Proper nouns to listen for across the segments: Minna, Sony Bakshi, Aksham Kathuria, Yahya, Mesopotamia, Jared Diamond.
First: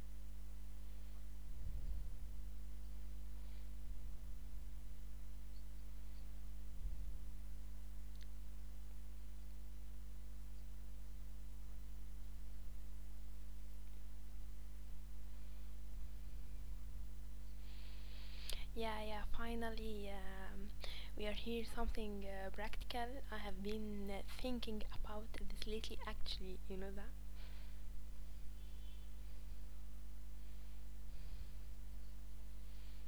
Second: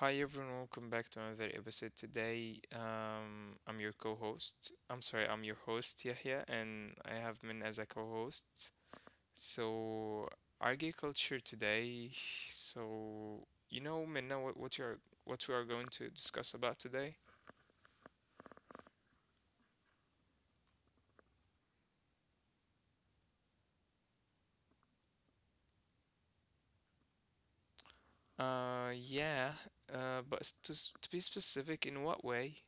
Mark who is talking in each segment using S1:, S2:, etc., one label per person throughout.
S1: Hi everyone, welcome back to another episode today. I'm your co-host. I'm sorry, I'm your host Yahya, and I have Min as a co-host. So, agriculture today. So, Minna, what we are going to discuss about today?
S2: Yeah, yeah, finally, we are here. Something practical. I have been thinking about this lately, actually, you know that?
S1: Yeah. But to be specific, in what way?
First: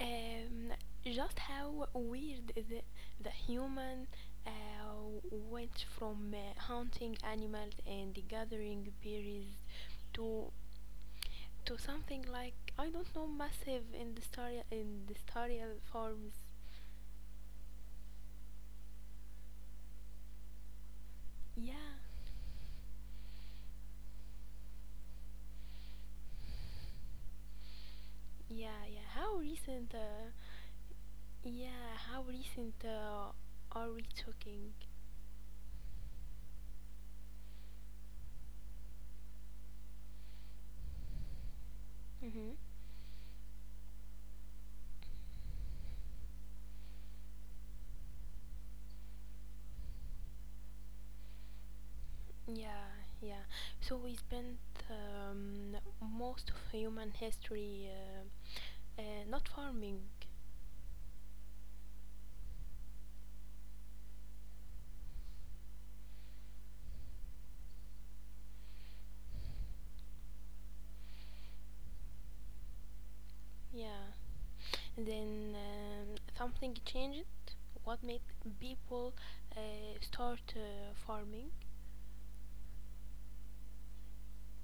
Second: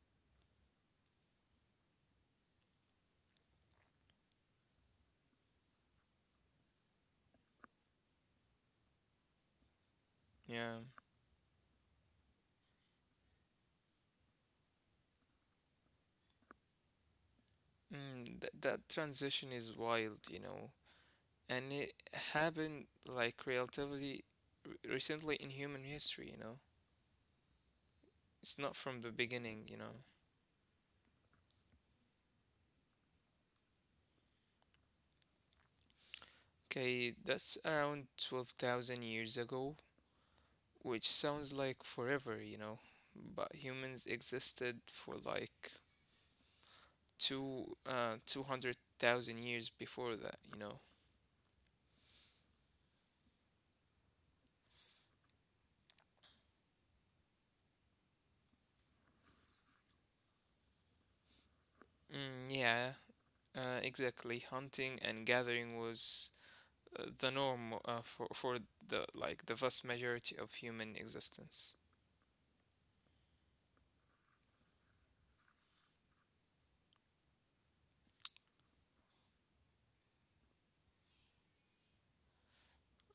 S2: Um, just how weird the human went from hunting animals and gathering berries to
S1: Yeah.
S2: to something like, I don't know, massive industrial farms.
S1: That that transition is wild.
S2: Yeah,
S1: And it happened like relatively recently in human history.
S2: yeah, yeah.
S1: It's
S2: How
S1: not from the
S2: recent
S1: beginning.
S2: yeah, how recent are we talking?
S1: Okay, that's around 12,000 years ago, which
S2: Mm-hmm.
S1: sounds like forever. But humans existed for like two 200,000 years before that.
S2: Yeah, yeah. So we spent um, most of human history not farming.
S1: Mm, yeah, exactly. Hunting and gathering was the norm for the vast majority of human existence.
S2: Yeah. And then something changed. What made people uh, start farming?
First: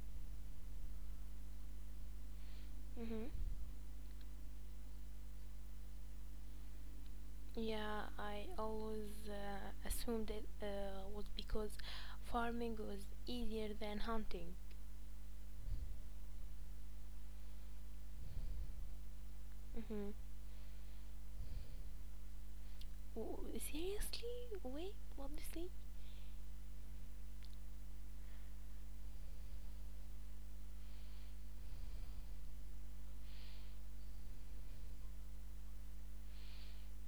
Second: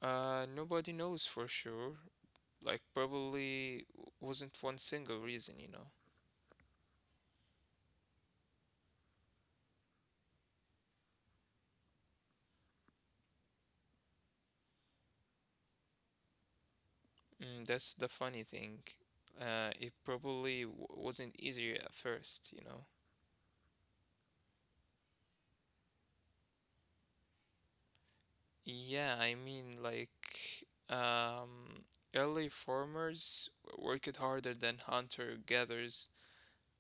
S1: Nobody knows for sure. Like,
S2: Mm-hmm.
S1: probably wasn't one single reason.
S2: Yeah, I always assumed it was because farming was easier than hunting.
S1: That's the funny thing.
S2: Mm-hmm.
S1: It probably wasn't easier at first.
S2: Seriously? Wait, what do you say?
S1: Yeah, I mean, like, um, early farmers worked harder than hunter-gatherers,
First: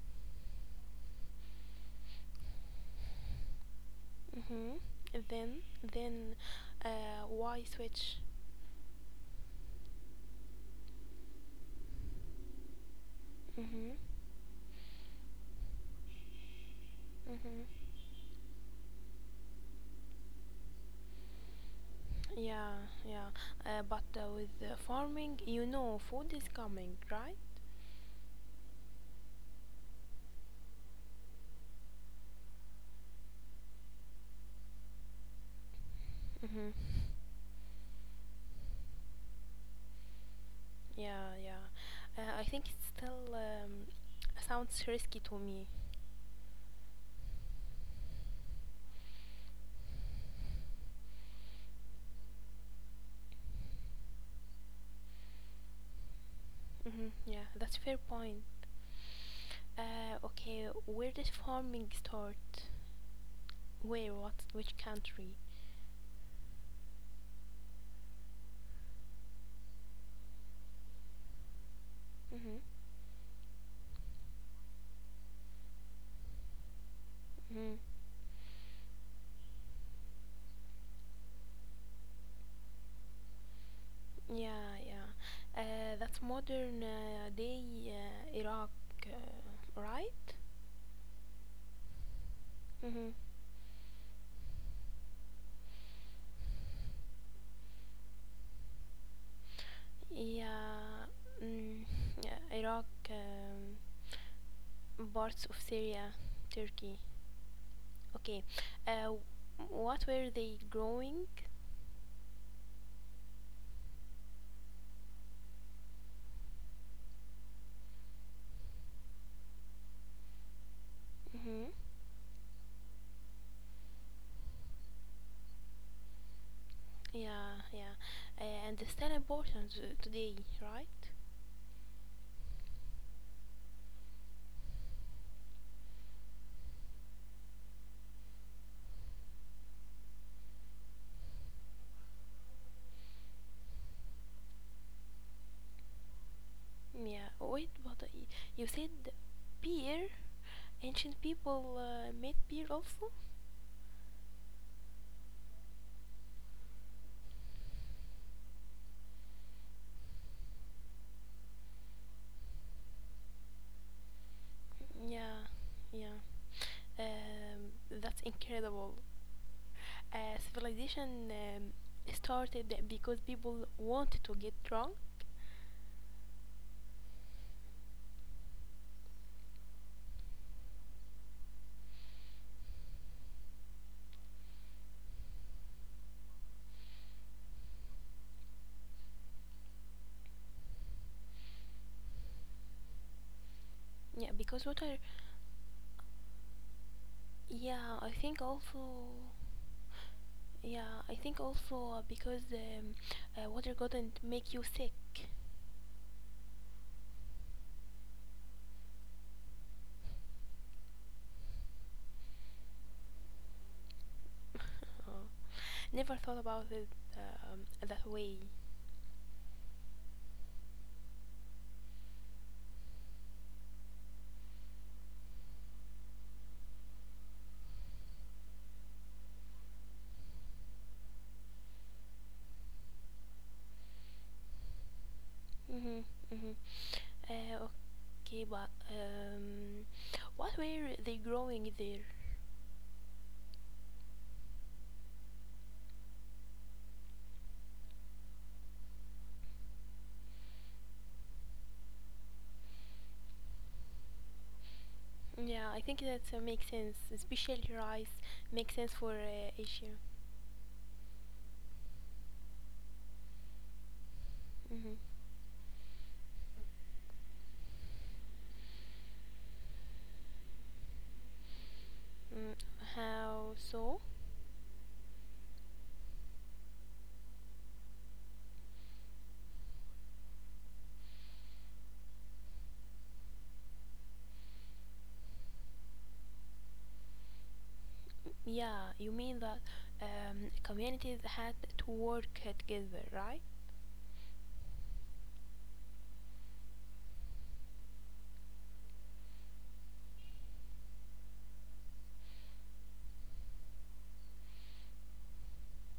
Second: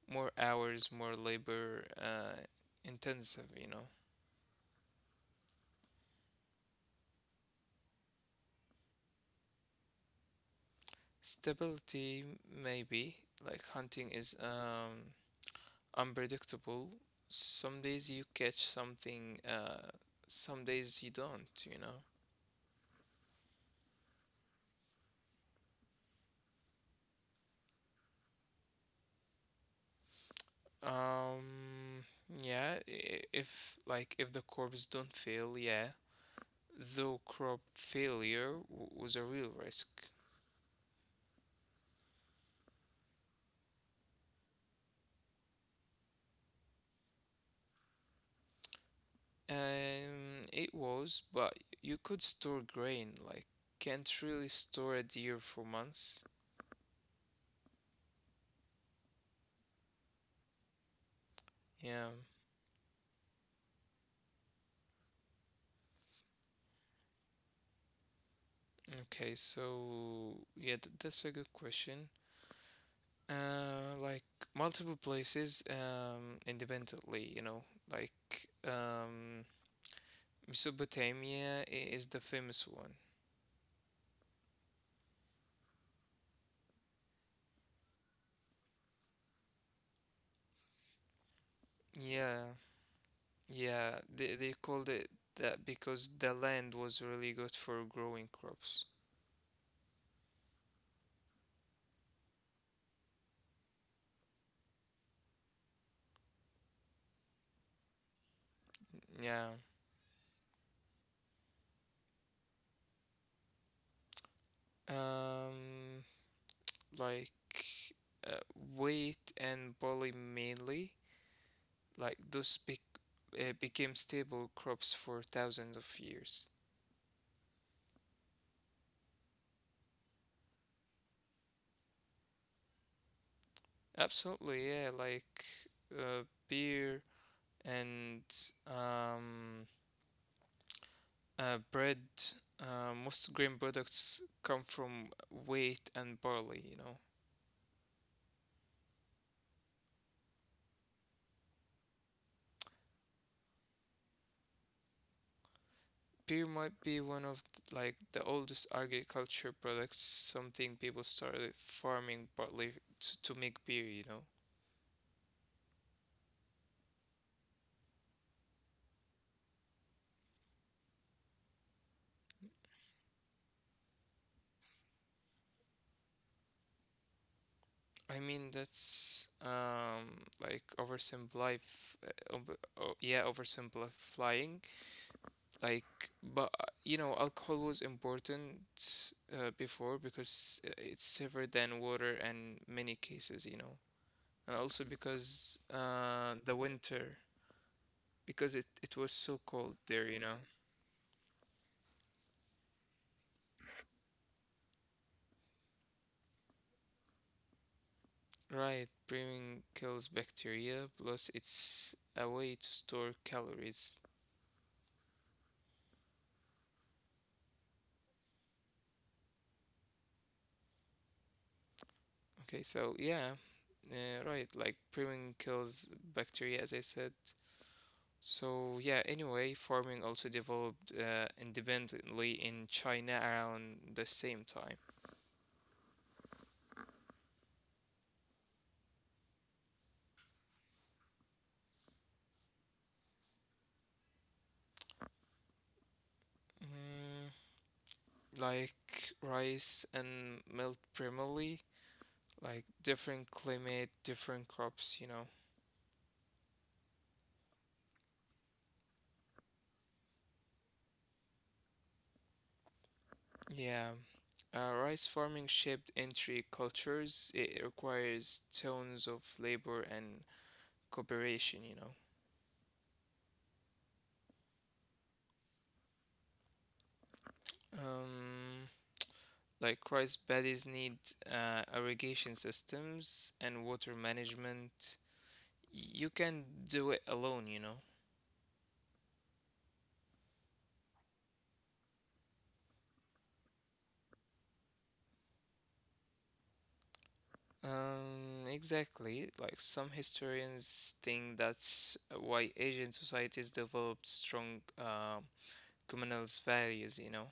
S1: more hours, more labor, intensive.
S2: Mm-hmm. Then, then, why switch?
S1: Stability, maybe. Like, hunting is,
S2: Mm-hmm.
S1: um, unpredictable. Some days you
S2: Mm-hmm.
S1: catch something, some days you don't.
S2: Yeah, yeah. But with farming, food is coming, right?
S1: Um, yeah, if the crops don't fail, yeah, though
S2: Mm-hmm.
S1: crop failure was a real risk.
S2: Yeah, yeah. I think it still sounds risky to me.
S1: It was, but you could store grain, like can't really store a deer for months.
S2: Mm-hmm. Yeah, that's fair point. Okay, where did
S1: Yeah.
S2: farming start? Where? What? Which country?
S1: Okay, so yeah, that's a good question.
S2: Mhm.
S1: Like multiple places independently, like
S2: Mhm.
S1: um, Mesopotamia is the famous one.
S2: Yeah, yeah. That's modern day Iraq, uh, right?
S1: Yeah,
S2: Mhm.
S1: yeah, they called it that because the land was really good for growing crops.
S2: Yeah. Mm, yeah. Iraq, parts of Syria, Turkey. Okay. Uh,
S1: Yeah,
S2: what were they growing?
S1: um, like uh, wheat and barley mainly,
S2: Mhm.
S1: like those bec became stable crops for thousands of years.
S2: Yeah, yeah. And it's still important today, right?
S1: Absolutely, yeah, like uh, beer, and um, bread. Most grain products come from wheat and barley.
S2: Yeah, wait, but you said beer? Ancient people made beer also?
S1: Beer might be one of the oldest agriculture products. Something people started farming barley to make beer.
S2: Yeah, yeah. That's incredible. Civilization started because people wanted to get drunk.
S1: I mean that's like oh, yeah, oversimplifying. Like, but alcohol was important before because it's safer than water in many cases, and also
S2: Yeah, because water.
S1: because the winter, because
S2: Yeah,
S1: it,
S2: I
S1: it
S2: think
S1: was so
S2: also.
S1: cold there.
S2: Yeah, I think also because water couldn't make you sick.
S1: Right, brewing kills bacteria, plus it's a way to store calories.
S2: Oh, never thought about it um, that way.
S1: Okay, so yeah, right, like brewing kills bacteria, as I said. So yeah, anyway, farming also developed independently in China around the same time.
S2: Mhm, mhm. Uh, okay, but what were they growing there?
S1: Mm, like rice and milk primarily, like different climate, different crops.
S2: Yeah, I think that makes sense. Especially rice makes sense for Asia.
S1: Yeah, rice farming
S2: Mhm.
S1: shaped entry cultures. It requires tons of labor and cooperation.
S2: Mm, how so?
S1: Um, like rice paddies need irrigation systems and water management you can do it alone?
S2: Yeah, you mean that communities had to work together, right?
S1: Exactly. Like some historians think that's why Asian societies developed strong communal values?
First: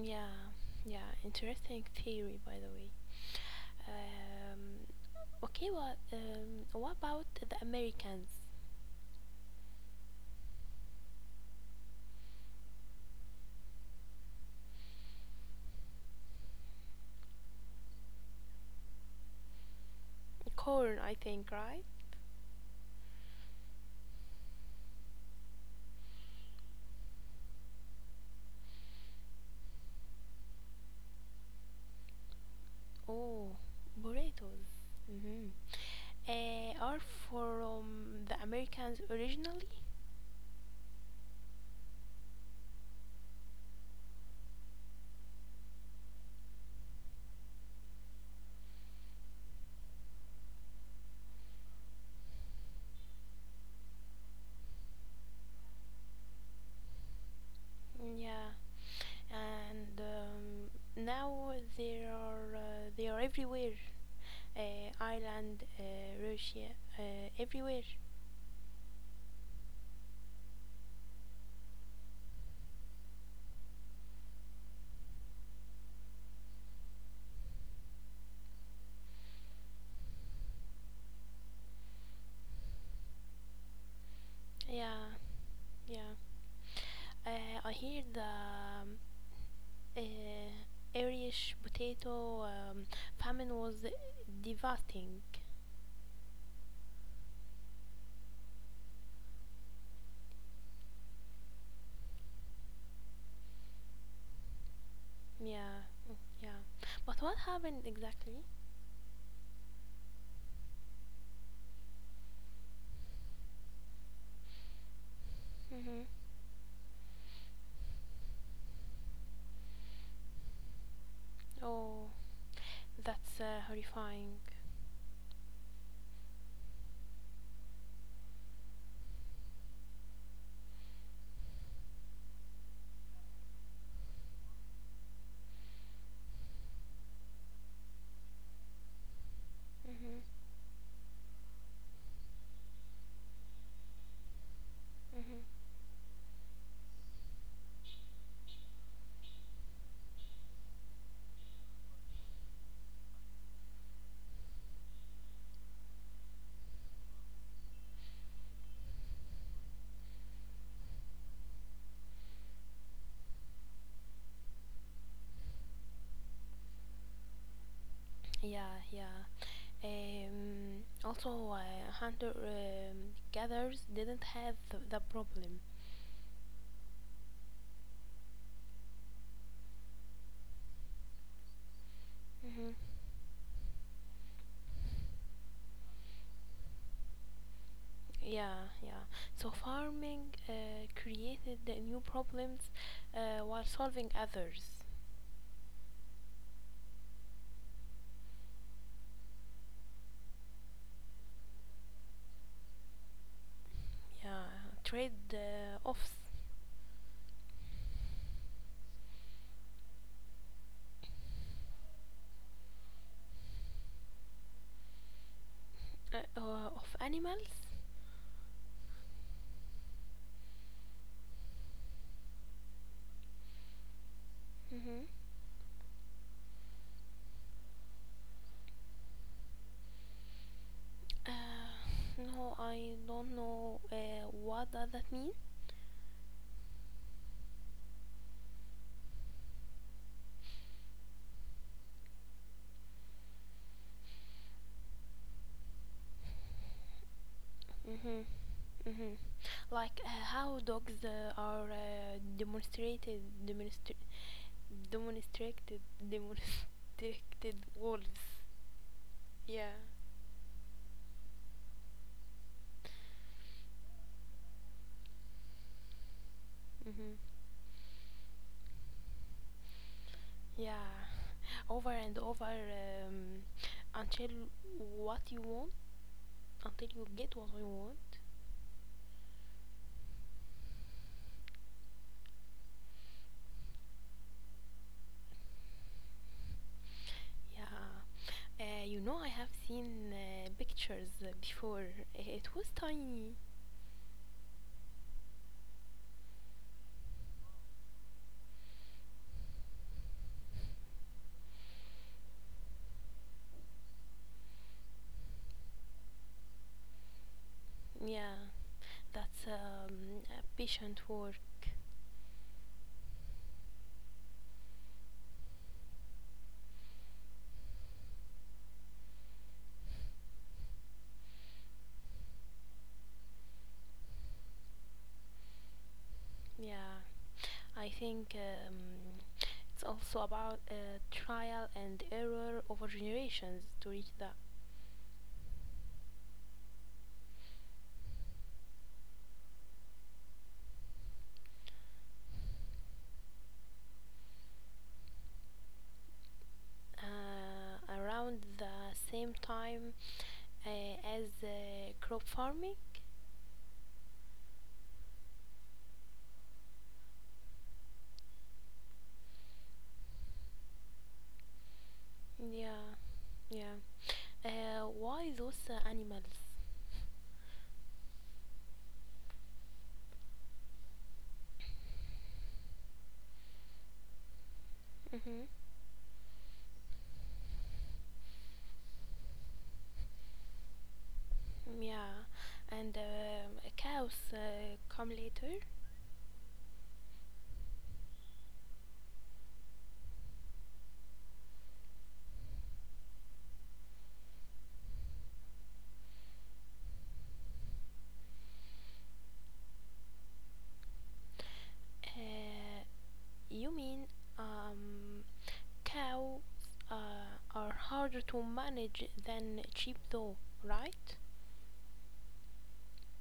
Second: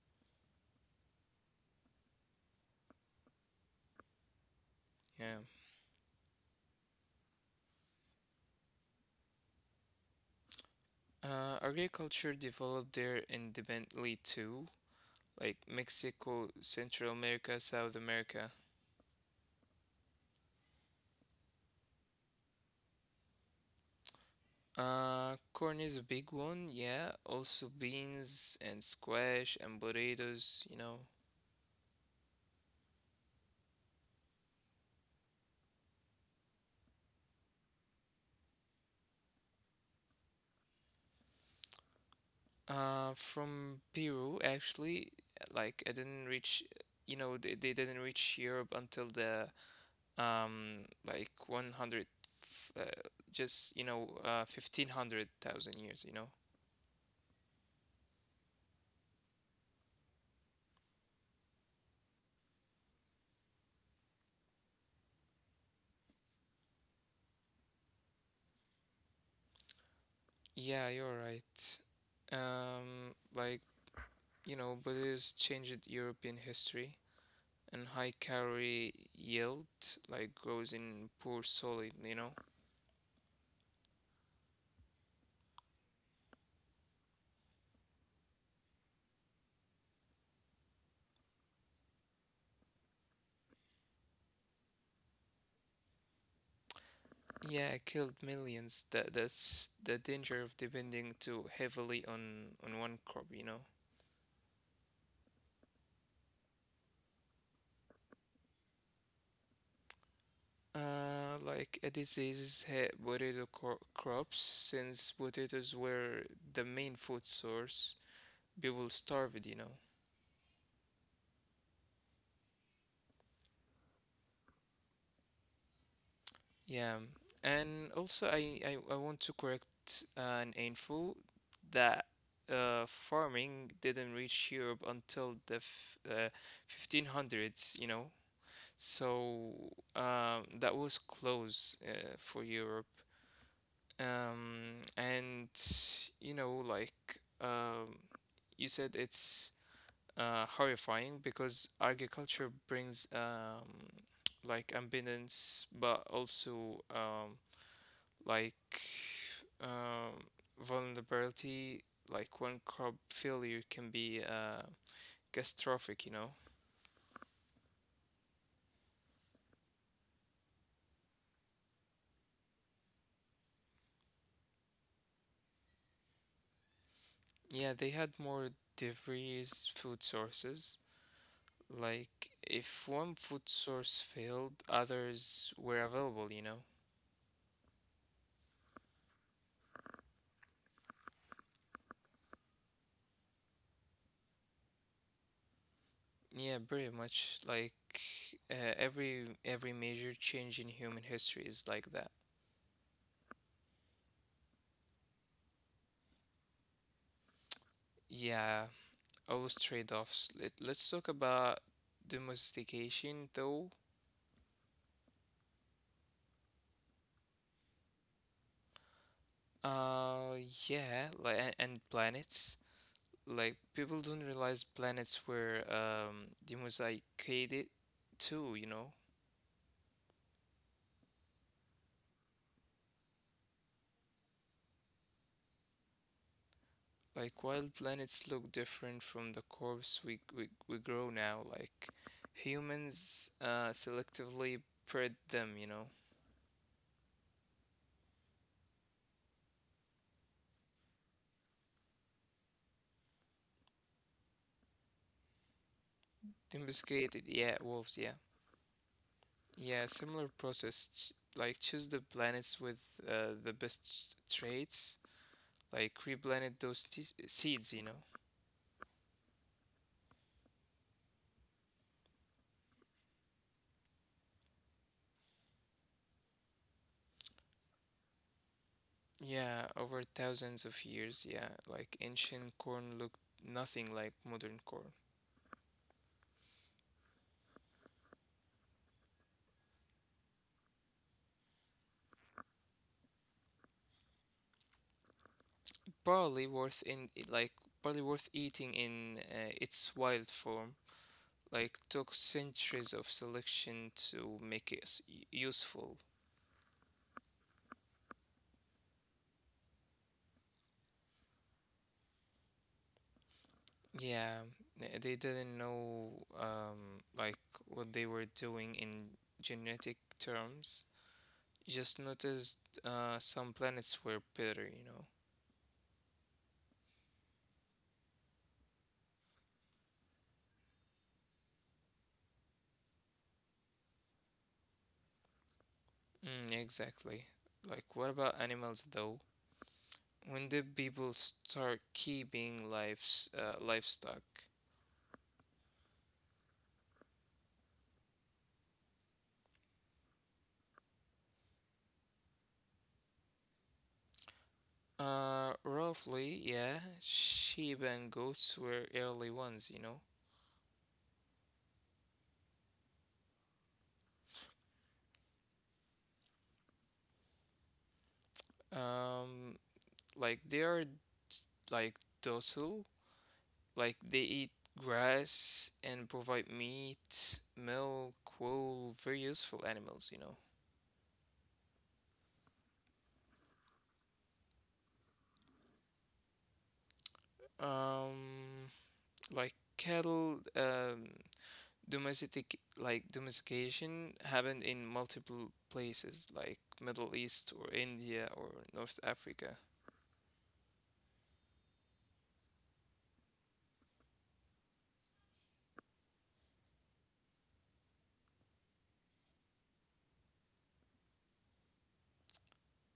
S2: Yeah, yeah, interesting theory, by the way. Um,
S1: Yeah.
S2: okay, what about the Americans?
S1: Agriculture developed there independently too, like Mexico, Central America, South America.
S2: Corn, I think, right?
S1: Corn is a big one, yeah. Also beans and squash and potatoes.
S2: Oh, burritos. Mm-hmm. Are from the Americans originally?
S1: From Peru, actually, like I didn't reach, they didn't reach Europe until the 100, uh, fifteen hundred thousand years.
S2: Yeah, and now they are everywhere. Ireland, Russia, everywhere.
S1: Yeah, you're right. Like, Buddhist changed European history and high calorie yield like grows in poor soil.
S2: Yeah, yeah. I hear the uh, Irish potato famine was devastating.
S1: Yeah, it killed millions. That's the danger of depending too heavily on one crop.
S2: Yeah, mm, yeah. But what happened exactly?
S1: Like a disease hit potato crops since
S2: Mm-hmm.
S1: potatoes were the main food source. People starved.
S2: Oh, that's horrifying.
S1: Yeah, and also I want to correct an info that farming didn't reach Europe until the f 1500s.
S2: Mm-hmm.
S1: So that was close for Europe.
S2: Mm-hmm.
S1: And like um, you said, it's horrifying because agriculture brings like abundance, but also like um, vulnerability. Like one crop failure can be catastrophic.
S2: Yeah, yeah. Also, hunter gatherers didn't have the problem.
S1: Yeah, they had more diverse food sources.
S2: Mm-hmm.
S1: Like, if one food source failed, others were available?
S2: Yeah, yeah. So farming created the new problems while solving others.
S1: Yeah, pretty much. Like, every major change in human history is like that.
S2: Yeah, trade offs
S1: Yeah, always trade-offs. Let's talk about domestication, though.
S2: of animals.
S1: Uh, yeah, like and planets. Like, people don't
S2: Mm-hmm.
S1: realize planets were domesticated too?
S2: No, I don't know what does that mean.
S1: Like wild planets look different from the corpse we grow now. Like humans selectively bred them.
S2: Mm-hmm. Mm-hmm. Like how dogs are demonstra- demonstrated, demonstrated
S1: Domesticated,
S2: wolves.
S1: yeah, wolves, yeah.
S2: Yeah.
S1: Yeah, similar process. Ch like choose the planets with the best traits. Like
S2: Mhm.
S1: replanted those seeds.
S2: Yeah. Over and over um, until what you want, until you get what you want.
S1: Yeah, over thousands of years, yeah. Like ancient corn looked nothing like modern corn.
S2: Yeah. I have seen pictures before. It was tiny.
S1: barley worth in like Barley worth eating in its wild form like took centuries of selection to make it useful.
S2: Yeah. That's a patient work.
S1: Yeah, they didn't know like what they were doing in genetic terms. Just noticed some planets were better.
S2: Yeah. I think it's also about trial and error over generations to reach that.
S1: Exactly. Like what about animals though? When did people start keeping livestock?
S2: Around the same time as crop farming.
S1: Roughly, yeah. Sheep and goats were early ones.
S2: Yeah, yeah. Why those animals?
S1: Um, like they are like docile, like they eat
S2: Mm-hmm.
S1: grass and provide meat, milk, wool, very useful animals.
S2: Yeah, and cows come later.
S1: Um, like cattle, domestication happened in multiple places, like Middle East or India or North Africa.
S2: Uh, you mean um, cows are harder to manage than sheep, though, right?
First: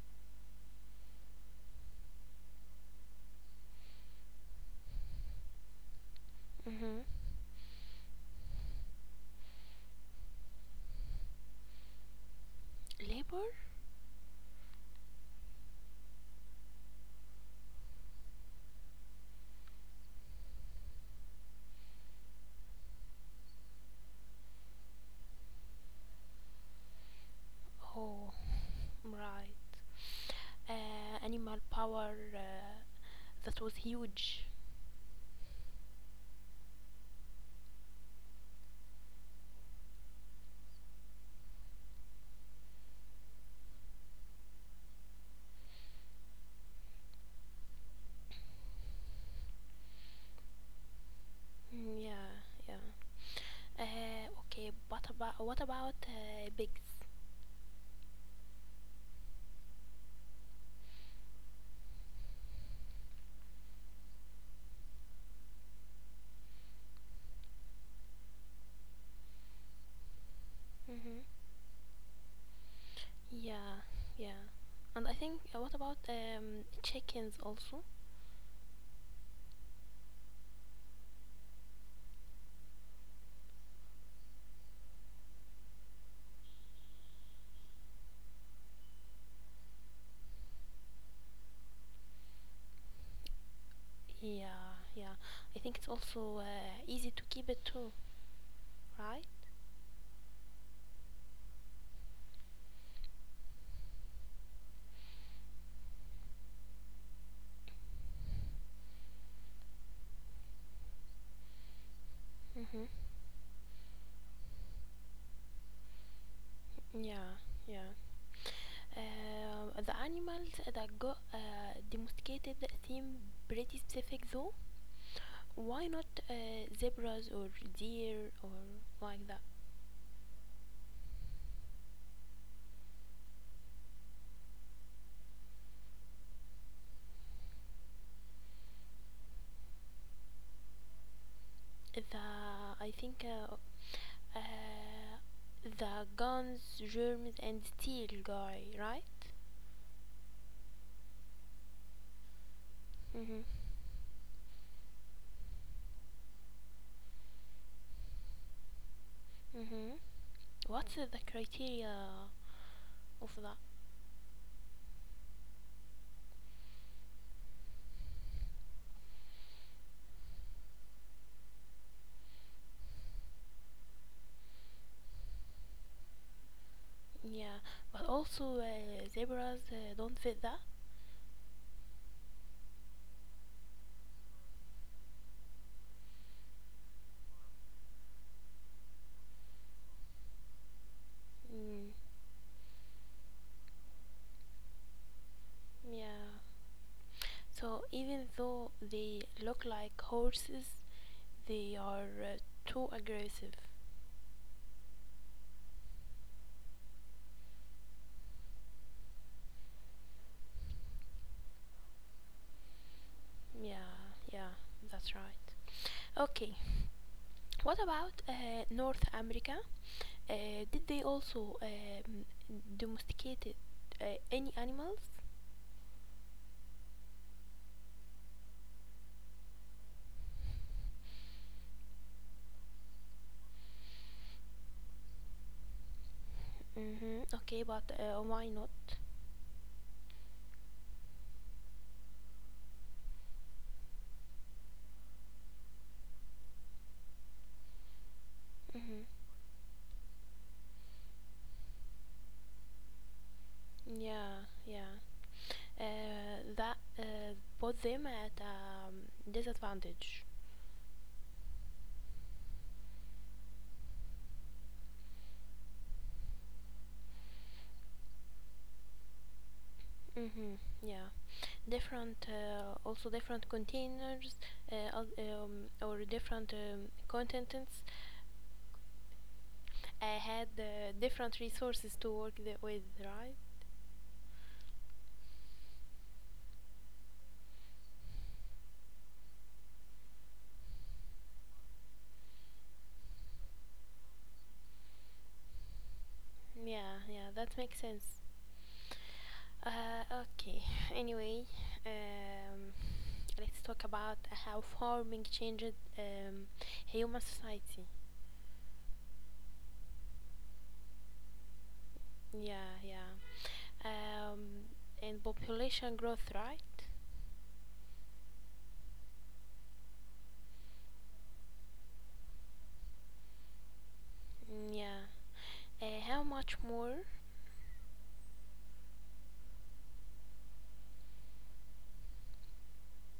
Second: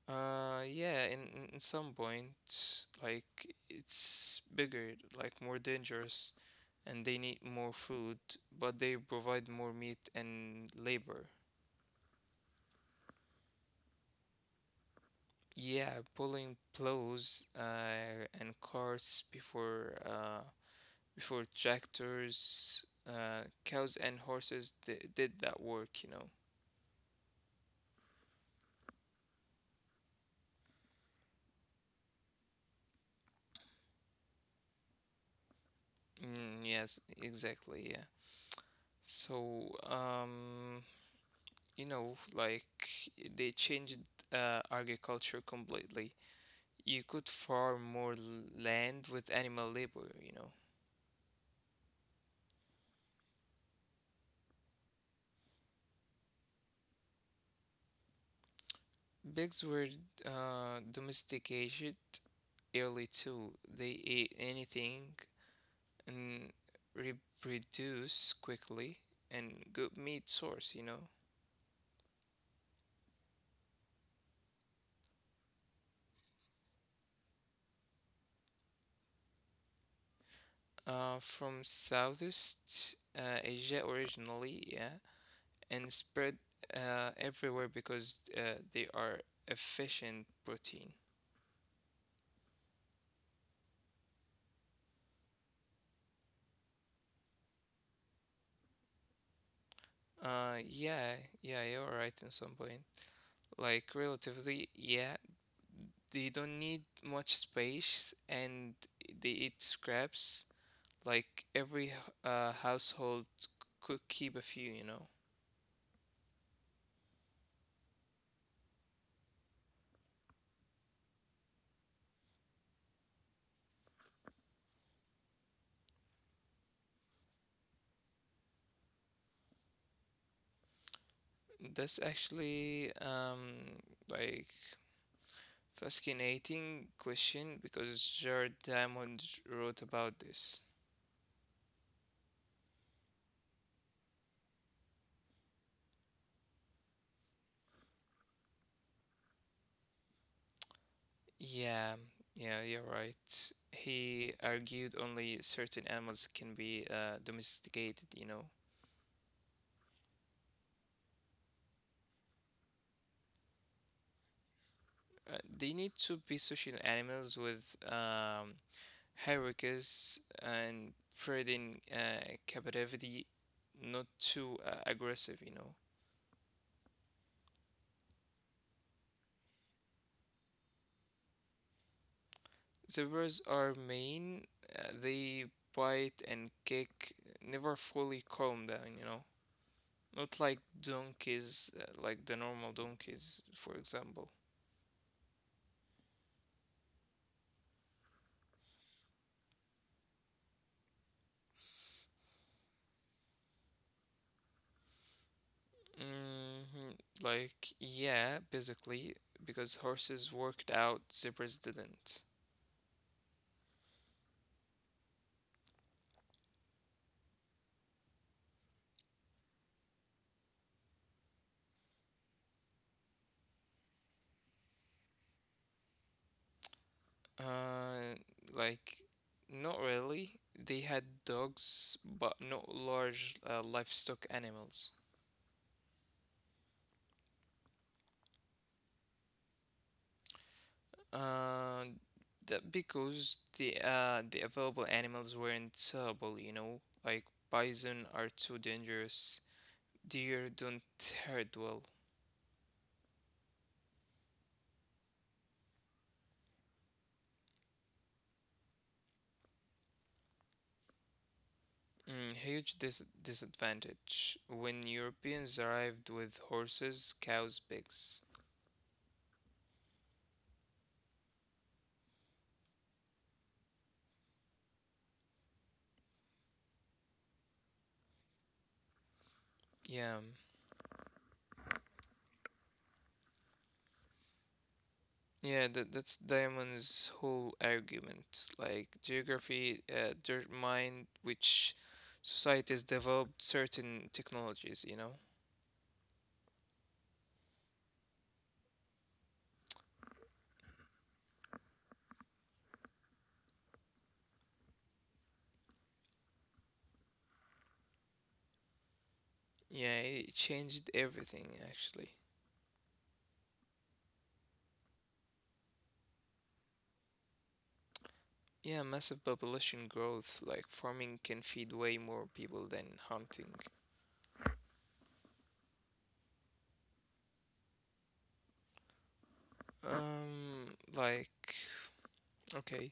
S1: Yeah, in some point, like it's bigger, like more dangerous,
S2: Mm-hmm.
S1: and they need more food, but they provide more meat and labor.
S2: Labor?
S1: Yeah, pulling plows and carts before tractors, cows and horses did that work.
S2: Oh, right. Animal power that was huge.
S1: Mm, yes, exactly, yeah. So, like they changed agriculture completely. You could farm more land with animal labor.
S2: Mm, yeah, yeah. Okay, but about what about pigs?
S1: Pigs were domesticated early too. They ate anything and reproduce quickly and good meat source, you
S2: Mm-hmm.
S1: know.
S2: Yeah, yeah. And I think what about chickens also?
S1: From Southeast Asia originally, yeah, and spread everywhere because they are efficient protein.
S2: Yeah, yeah. I think it's also easy to keep it too, right?
S1: Yeah, yeah, you're right in some point. Like relatively, yeah, they don't need much space and they eat scraps. Like every
S2: Mm-hmm.
S1: household could keep a few.
S2: Yeah, yeah. The animals that got domesticated seem pretty specific though. Why not zebras or deer or like that?
S1: That's actually like fascinating question because Jared Diamond wrote about this.
S2: The I think uh, the guns, germs, and steel guy, right?
S1: Yeah, yeah, you're
S2: Mhm.
S1: right. He argued only certain animals can be domesticated.
S2: Mhm. What's the criteria of that?
S1: They need to be social animals with hierarchies and breeding captivity, not too aggressive.
S2: Yeah, but also zebras don't fit that.
S1: Zebras are mean, they bite and kick, never fully calm down. Not like
S2: Mm.
S1: donkeys, like the normal donkeys, for example.
S2: Yeah. So even though they look like horses, they are too aggressive.
S1: hmm Like, yeah, basically, because horses worked out, zebras didn't.
S2: Yeah, yeah, that's right. Okay, what about North America? Did they also domesticated uh, any animals?
S1: Uh, like, not really. They had dogs, but not large livestock animals.
S2: Mm-hmm. Okay, but why not?
S1: Uh, that because the available animals weren't terrible, like bison are too
S2: Mm-hmm.
S1: dangerous. Deer don't herd well.
S2: Yeah, yeah. That put them at a disadvantage.
S1: Huge disadvantage when Europeans arrived with horses, cows, pigs.
S2: Mm-hmm. Yeah, different. Also, different containers or different contents. I had
S1: Yeah.
S2: different resources to work with, right?
S1: Yeah, that's Diamond's whole argument. Like geography determined which societies developed certain technologies?
S2: Yeah, yeah, that makes sense. Okay. Anyway, um, let's talk about how farming changed um, human society.
S1: Yeah, it changed everything actually.
S2: Yeah, yeah. Um, and population growth, right?
S1: Yeah, massive population growth, like farming can feed way more people than hunting.
S2: Mm, yeah. How much more?
S1: Um, like, okay,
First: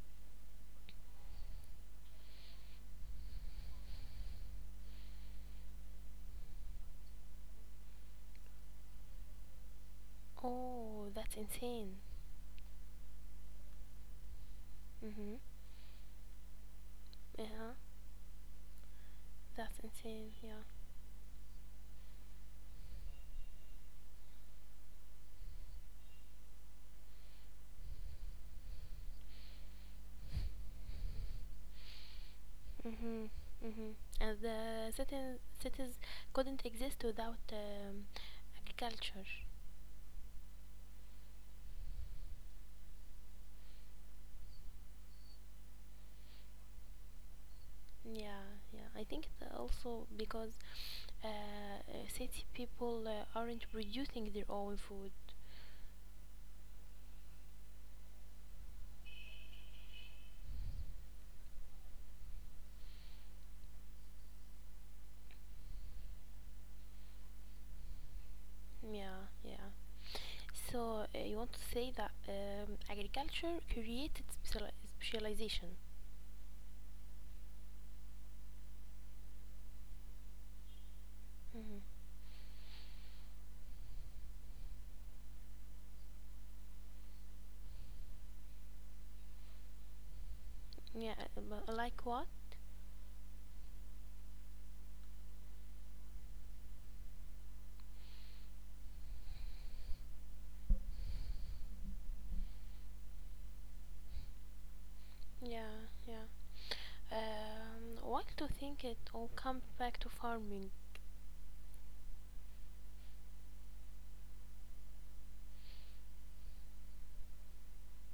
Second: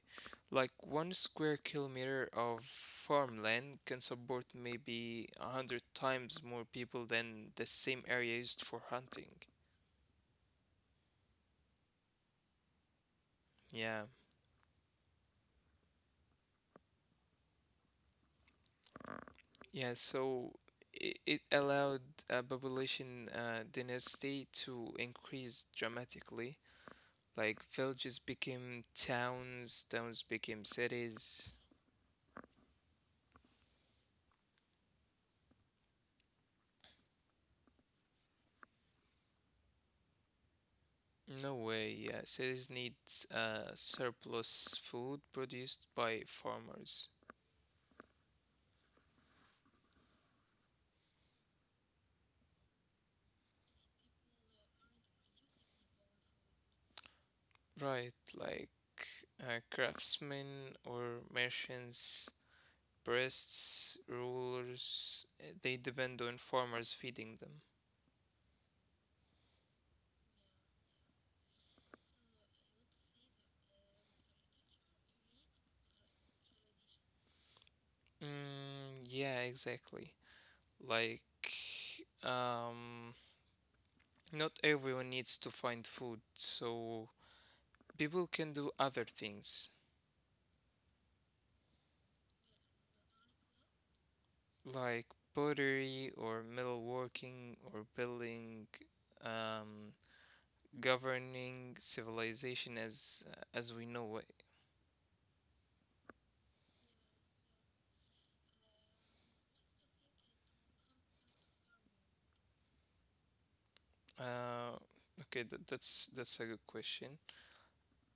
S1: like 1 square kilometer of farmland can support maybe 100 times more people than the same area used for hunting.
S2: Oh, that's insane.
S1: Yeah,
S2: Mhm. Yeah, that's
S1: yeah.
S2: insane.
S1: So
S2: Yeah.
S1: it allowed a population dynasty to increase dramatically. Like villages became towns, towns became cities.
S2: Mhm. Mhm. And the cities couldn't exist without agriculture.
S1: No way. Yeah, cities need surplus food produced by farmers.
S2: Yeah, yeah. I think it's also because uh, city people aren't producing their own food.
S1: Right, like craftsmen or merchants, priests, rulers. They depend on farmers feeding them.
S2: Yeah, yeah. So you want to say that agriculture created specialization.
S1: Mm, yeah, exactly. Like,
S2: Mhm.
S1: um, not everyone needs to find food, so people can do other things
S2: Yeah, but like what?
S1: like pottery or metalworking or building, um, governing civilization as we know it.
S2: Yeah, yeah. Why to think it all comes back to farming?
S1: Uh, okay, that's a good question.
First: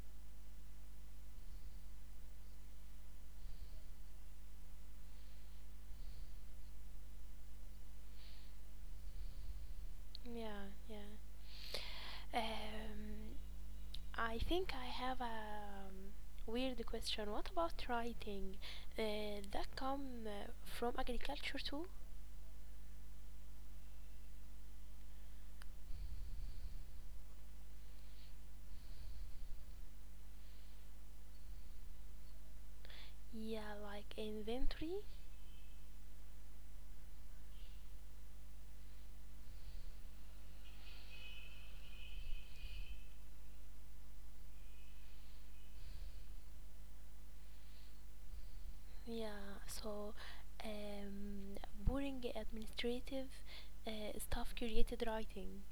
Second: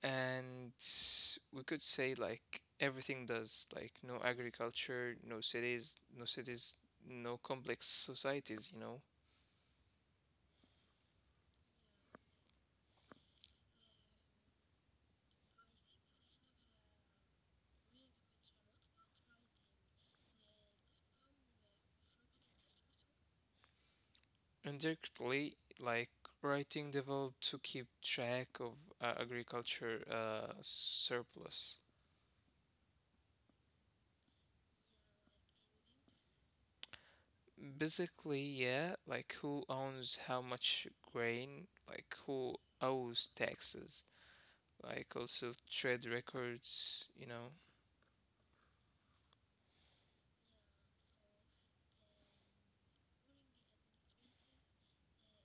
S1: And we could say like everything does. Like no agriculture, no cities, no complex societies.
S2: Yeah, yeah. Um, I think I have a weird question. What about writing? That come from agriculture too?
S1: Indirectly, like writing developed to keep track of agriculture surplus.
S2: Yeah, like inventory.
S1: Basically, yeah, like who owns how much grain, like who owes taxes, like also trade records.
S2: Yeah, so um, boring administrative stuff created writing.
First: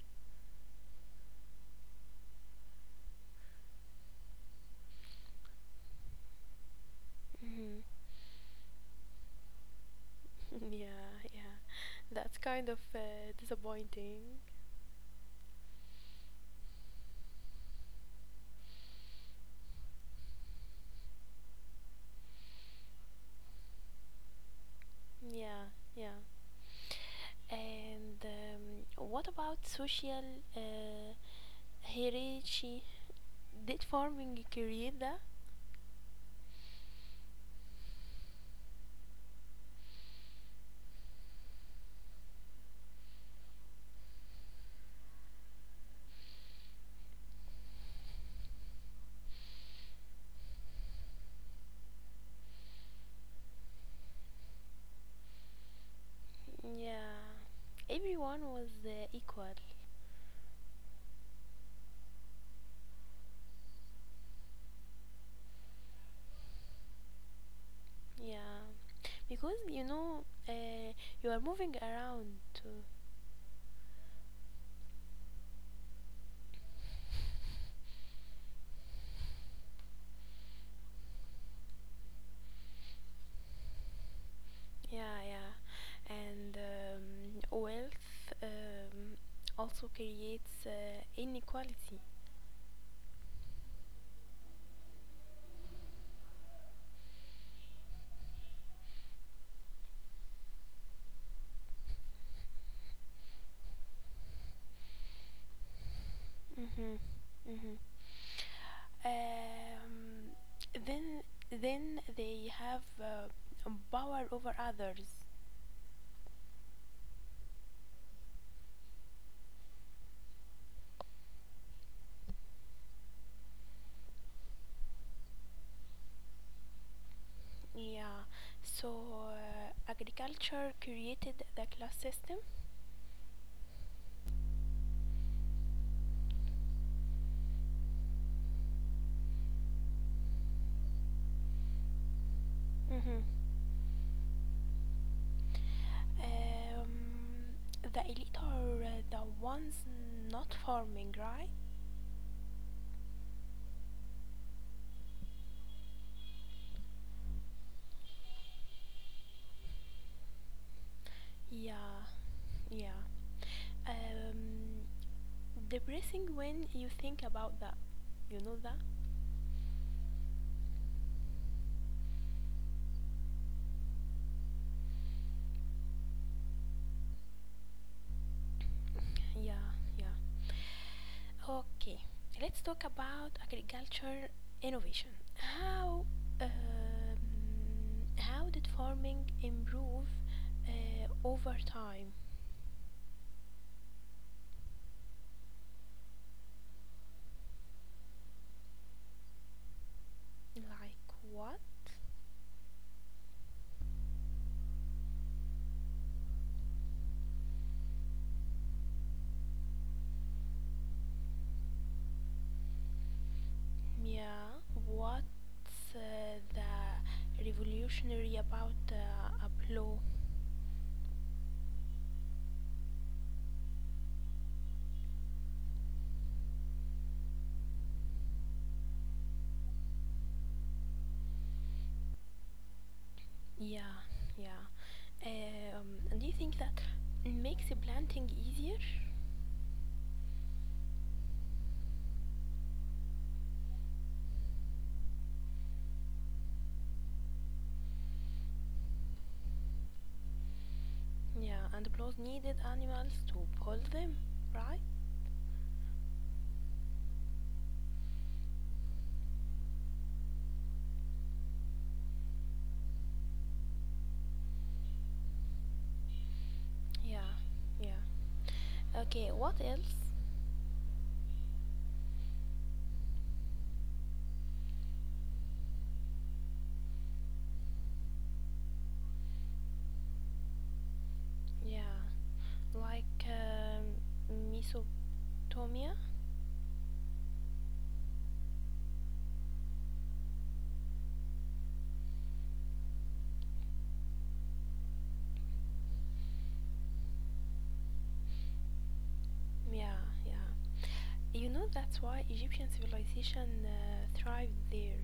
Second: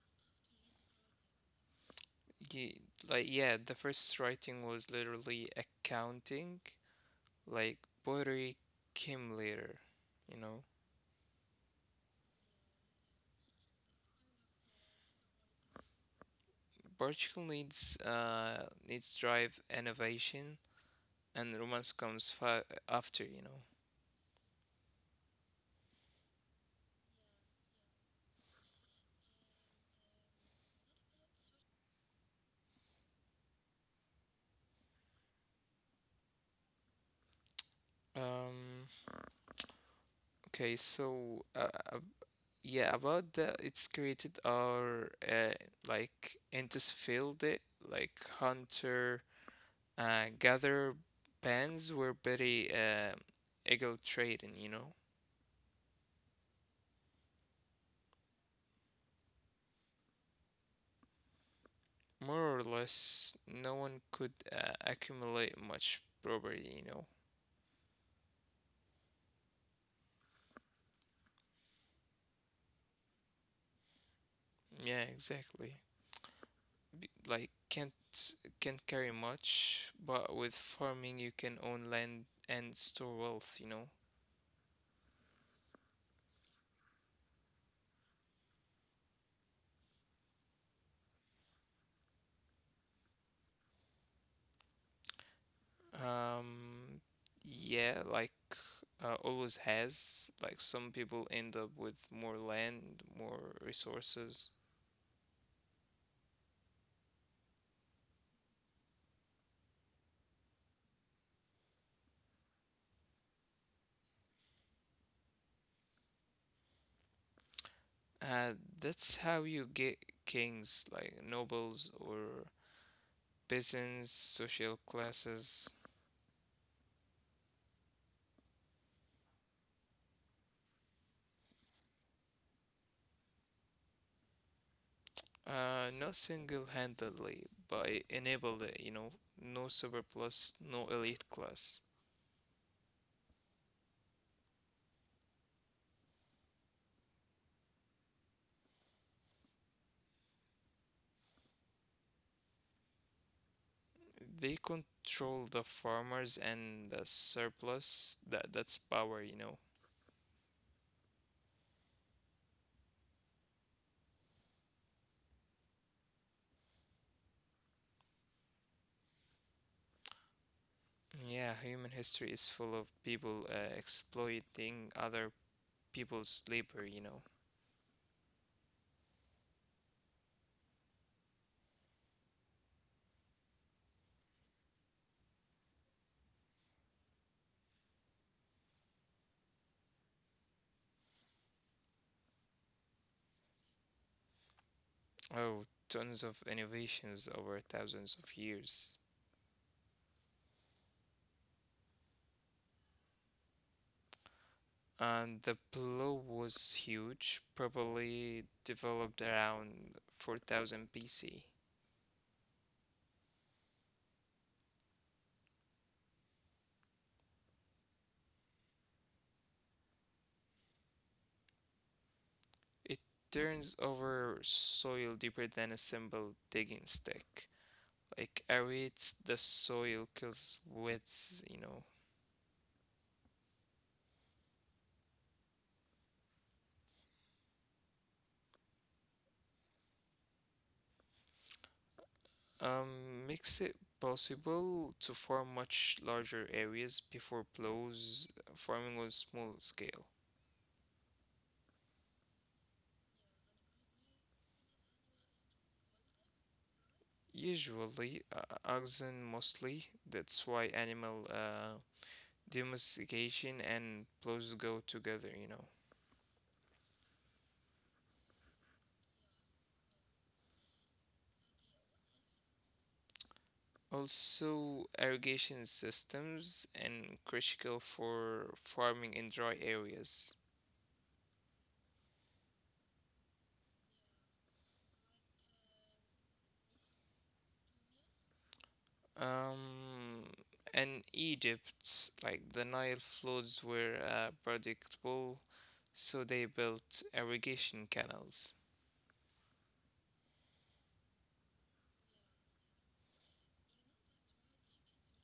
S1: Ye- Like, yeah, the first writing was literally accounting, like
S2: Mhm.
S1: pottery came later, you know.
S2: Yeah, yeah. That's kind of disappointing.
S1: Portugal needs drive innovation and romance comes after.
S2: Yeah, yeah. And what about social uh, hierarchy? Did farming create that?
S1: Um, okay, so yeah, about that, it's created our like Intis field it like hunter gatherer bands were very eagle trading.
S2: Yeah. Everyone was equal.
S1: More or less, no one could accumulate much property.
S2: Yeah. Because you know, you are moving around too.
S1: Yeah, exactly. b- like can't can't carry much, but with farming you can own land and store wealth.
S2: Yeah, yeah. And wealth um, also creates inequality.
S1: Um, yeah, like always has. Like some people end up with more land, more resources.
S2: Mm-hmm. Mm-hmm. Um, then, then they have power over others.
S1: Uh, that's how you get kings, like nobles or peasants, social classes.
S2: Yeah. So agriculture created the class system.
S1: Not single-handedly, but it enabled it. No super plus, no elite class.
S2: Mm-hmm. Um, the elite are the ones not farming, right?
S1: They control the farmers and the surplus. That's power.
S2: Yeah, yeah. Um, Depressing when you think about that. You know that?
S1: Yeah, human history is full of people exploiting other people's labor.
S2: Yeah, yeah. Okay, let's talk about agriculture innovation. How um, how did farming improve over time?
S1: Oh, tons of innovations over thousands of years.
S2: Like what?
S1: And the blow was huge, probably developed around 4000 BC.
S2: Yeah, what's the revolutionary about a plow?
S1: It turns over soil deeper than a simple digging stick. Like aerates the soil kills weeds.
S2: Yeah, yeah. And do you think that makes the planting easier?
S1: Makes it possible to farm much larger areas before plows, farming on small scale.
S2: Yeah, and blows needed animals to pull them, right?
S1: Usually, oxen mostly, that's why animal domestication and plows go together.
S2: Yeah, yeah. Okay, what else?
S1: Also, irrigation systems and critical for farming in dry areas.
S2: Yeah, like Mesopotamia?
S1: Um, and Egypt's like the Nile floods were predictable, so they built irrigation canals.
S2: Yeah, yeah. You know that's why Egyptian civilization thrived there.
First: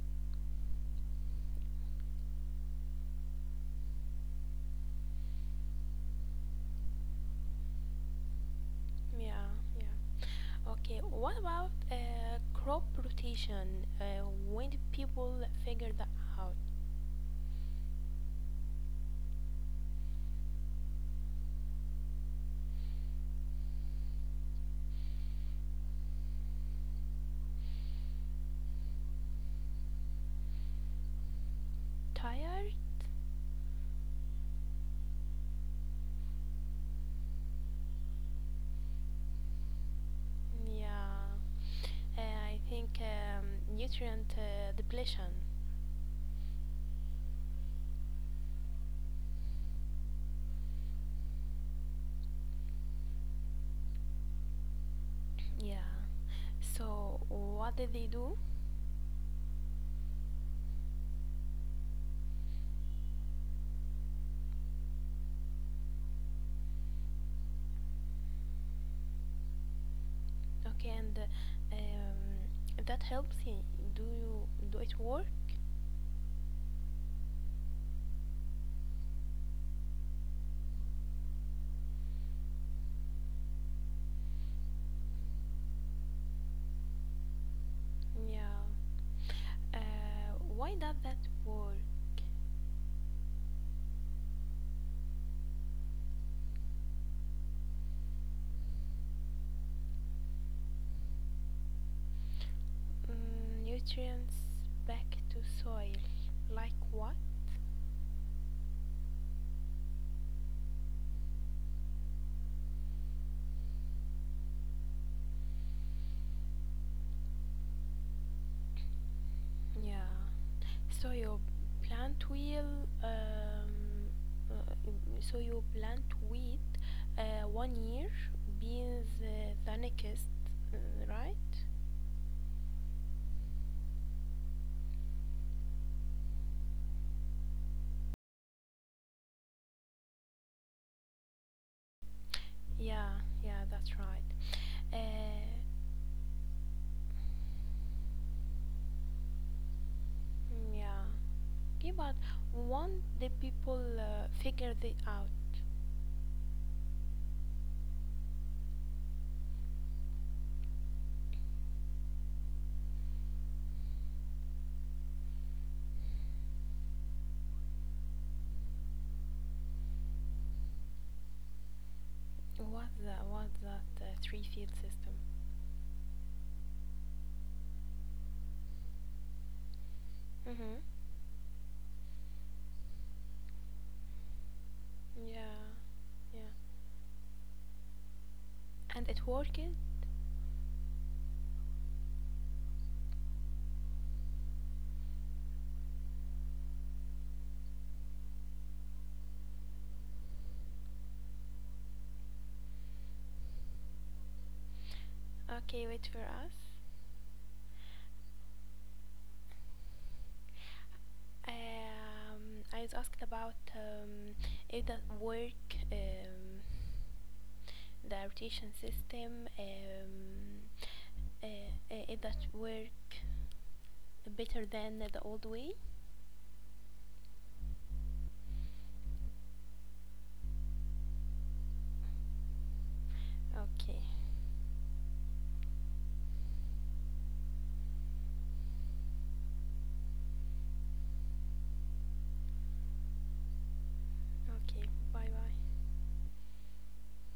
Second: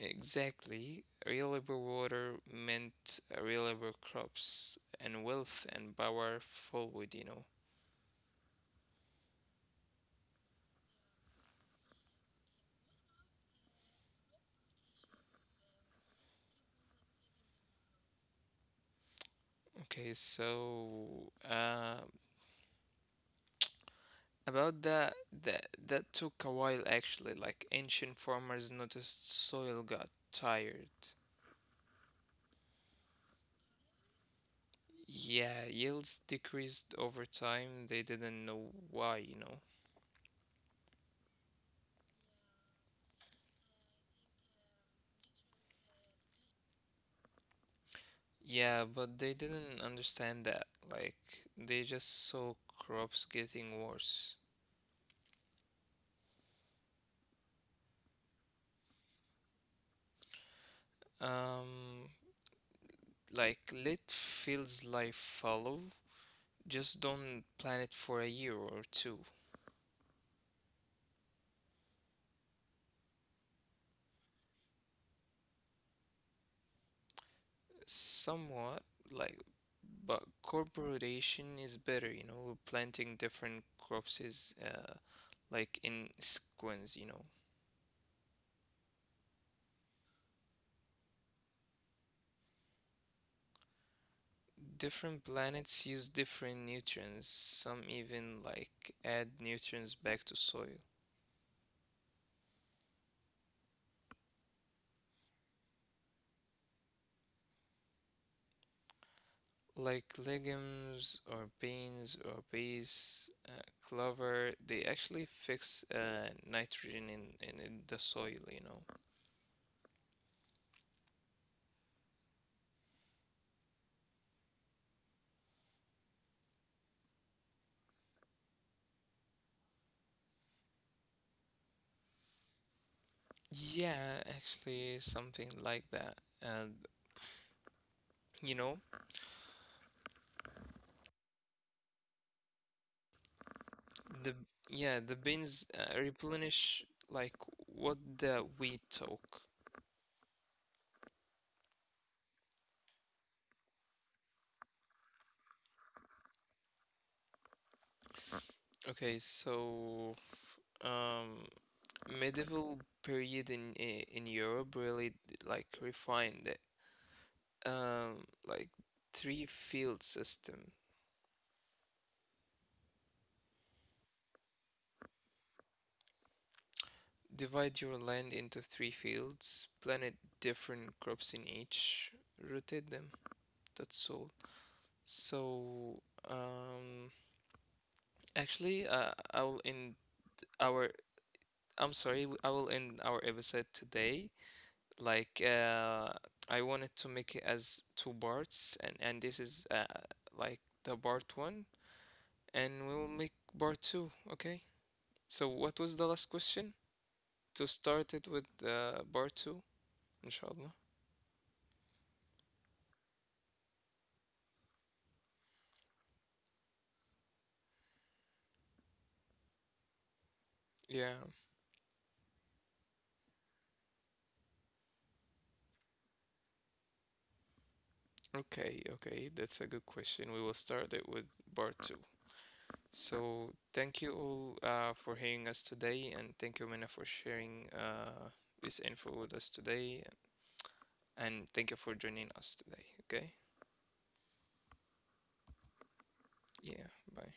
S1: Exactly, reliable water meant reliable crops and wealth and power forward.
S2: Yeah, yeah. Okay, what about crop rotation? When did people figure that out?
S1: Okay, so about that, that took a while actually. Like ancient farmers noticed soil got tired.
S2: Tired?
S1: Yeah, yields decreased over time. They didn't know why.
S2: Yeah. I think nutrient depletion.
S1: Yeah, but they didn't understand that. Like, they just saw crops getting worse.
S2: Yeah. So what did they do?
S1: Um, like, let fields life follow. Just don't plan it for a year or two.
S2: Okay, and that helps. Do you do it work?
S1: Somewhat, like, but corporation is better. Planting different crops is like in sequence.
S2: Yeah. Why does that work?
S1: Different planets use different nutrients. Some even like add nutrients back to soil,
S2: Mm, nutrients back to soil. Like what?
S1: like legumes or beans or peas, clover. They actually fix nitrogen in the soil.
S2: Yeah. So your plant will um, uh, so you plant wheat one year, beans the next, uh, right?
S1: Yeah, actually something like that. And you know,
S2: Yeah, yeah, that's right.
S1: the yeah, the
S2: Uh,
S1: beans replenish like what the wheat took.
S2: mm, yeah. Okay, but won't the people figure it out?
S1: Okay, so um medieval period in Europe really refined it. Like three field system.
S2: What that three field system?
S1: Divide your land into three fields, planted
S2: Mhm.
S1: different crops in each, rotate them. That's all.
S2: Yeah,
S1: So,
S2: yeah.
S1: actually,
S2: And it worked?
S1: I will end our. I'm sorry, I will end our episode today. Like, I wanted to make it as two parts, and this is like the part one and we will make part two, okay? So what
S2: Okay,
S1: was
S2: wait
S1: the
S2: for
S1: last
S2: us.
S1: question? To start it with part two, inshallah.
S2: I was asked about if that work, um, the rotation system,
S1: Yeah,
S2: if that work better than the old way.
S1: okay, okay, that's a good question. We will start it with part two. So thank
S2: Okay,
S1: you all for hearing us today, and thank you, Mina, for sharing this info with us today, and thank you for joining us today, okay?
S2: okay, bye bye.
S1: Yeah, bye.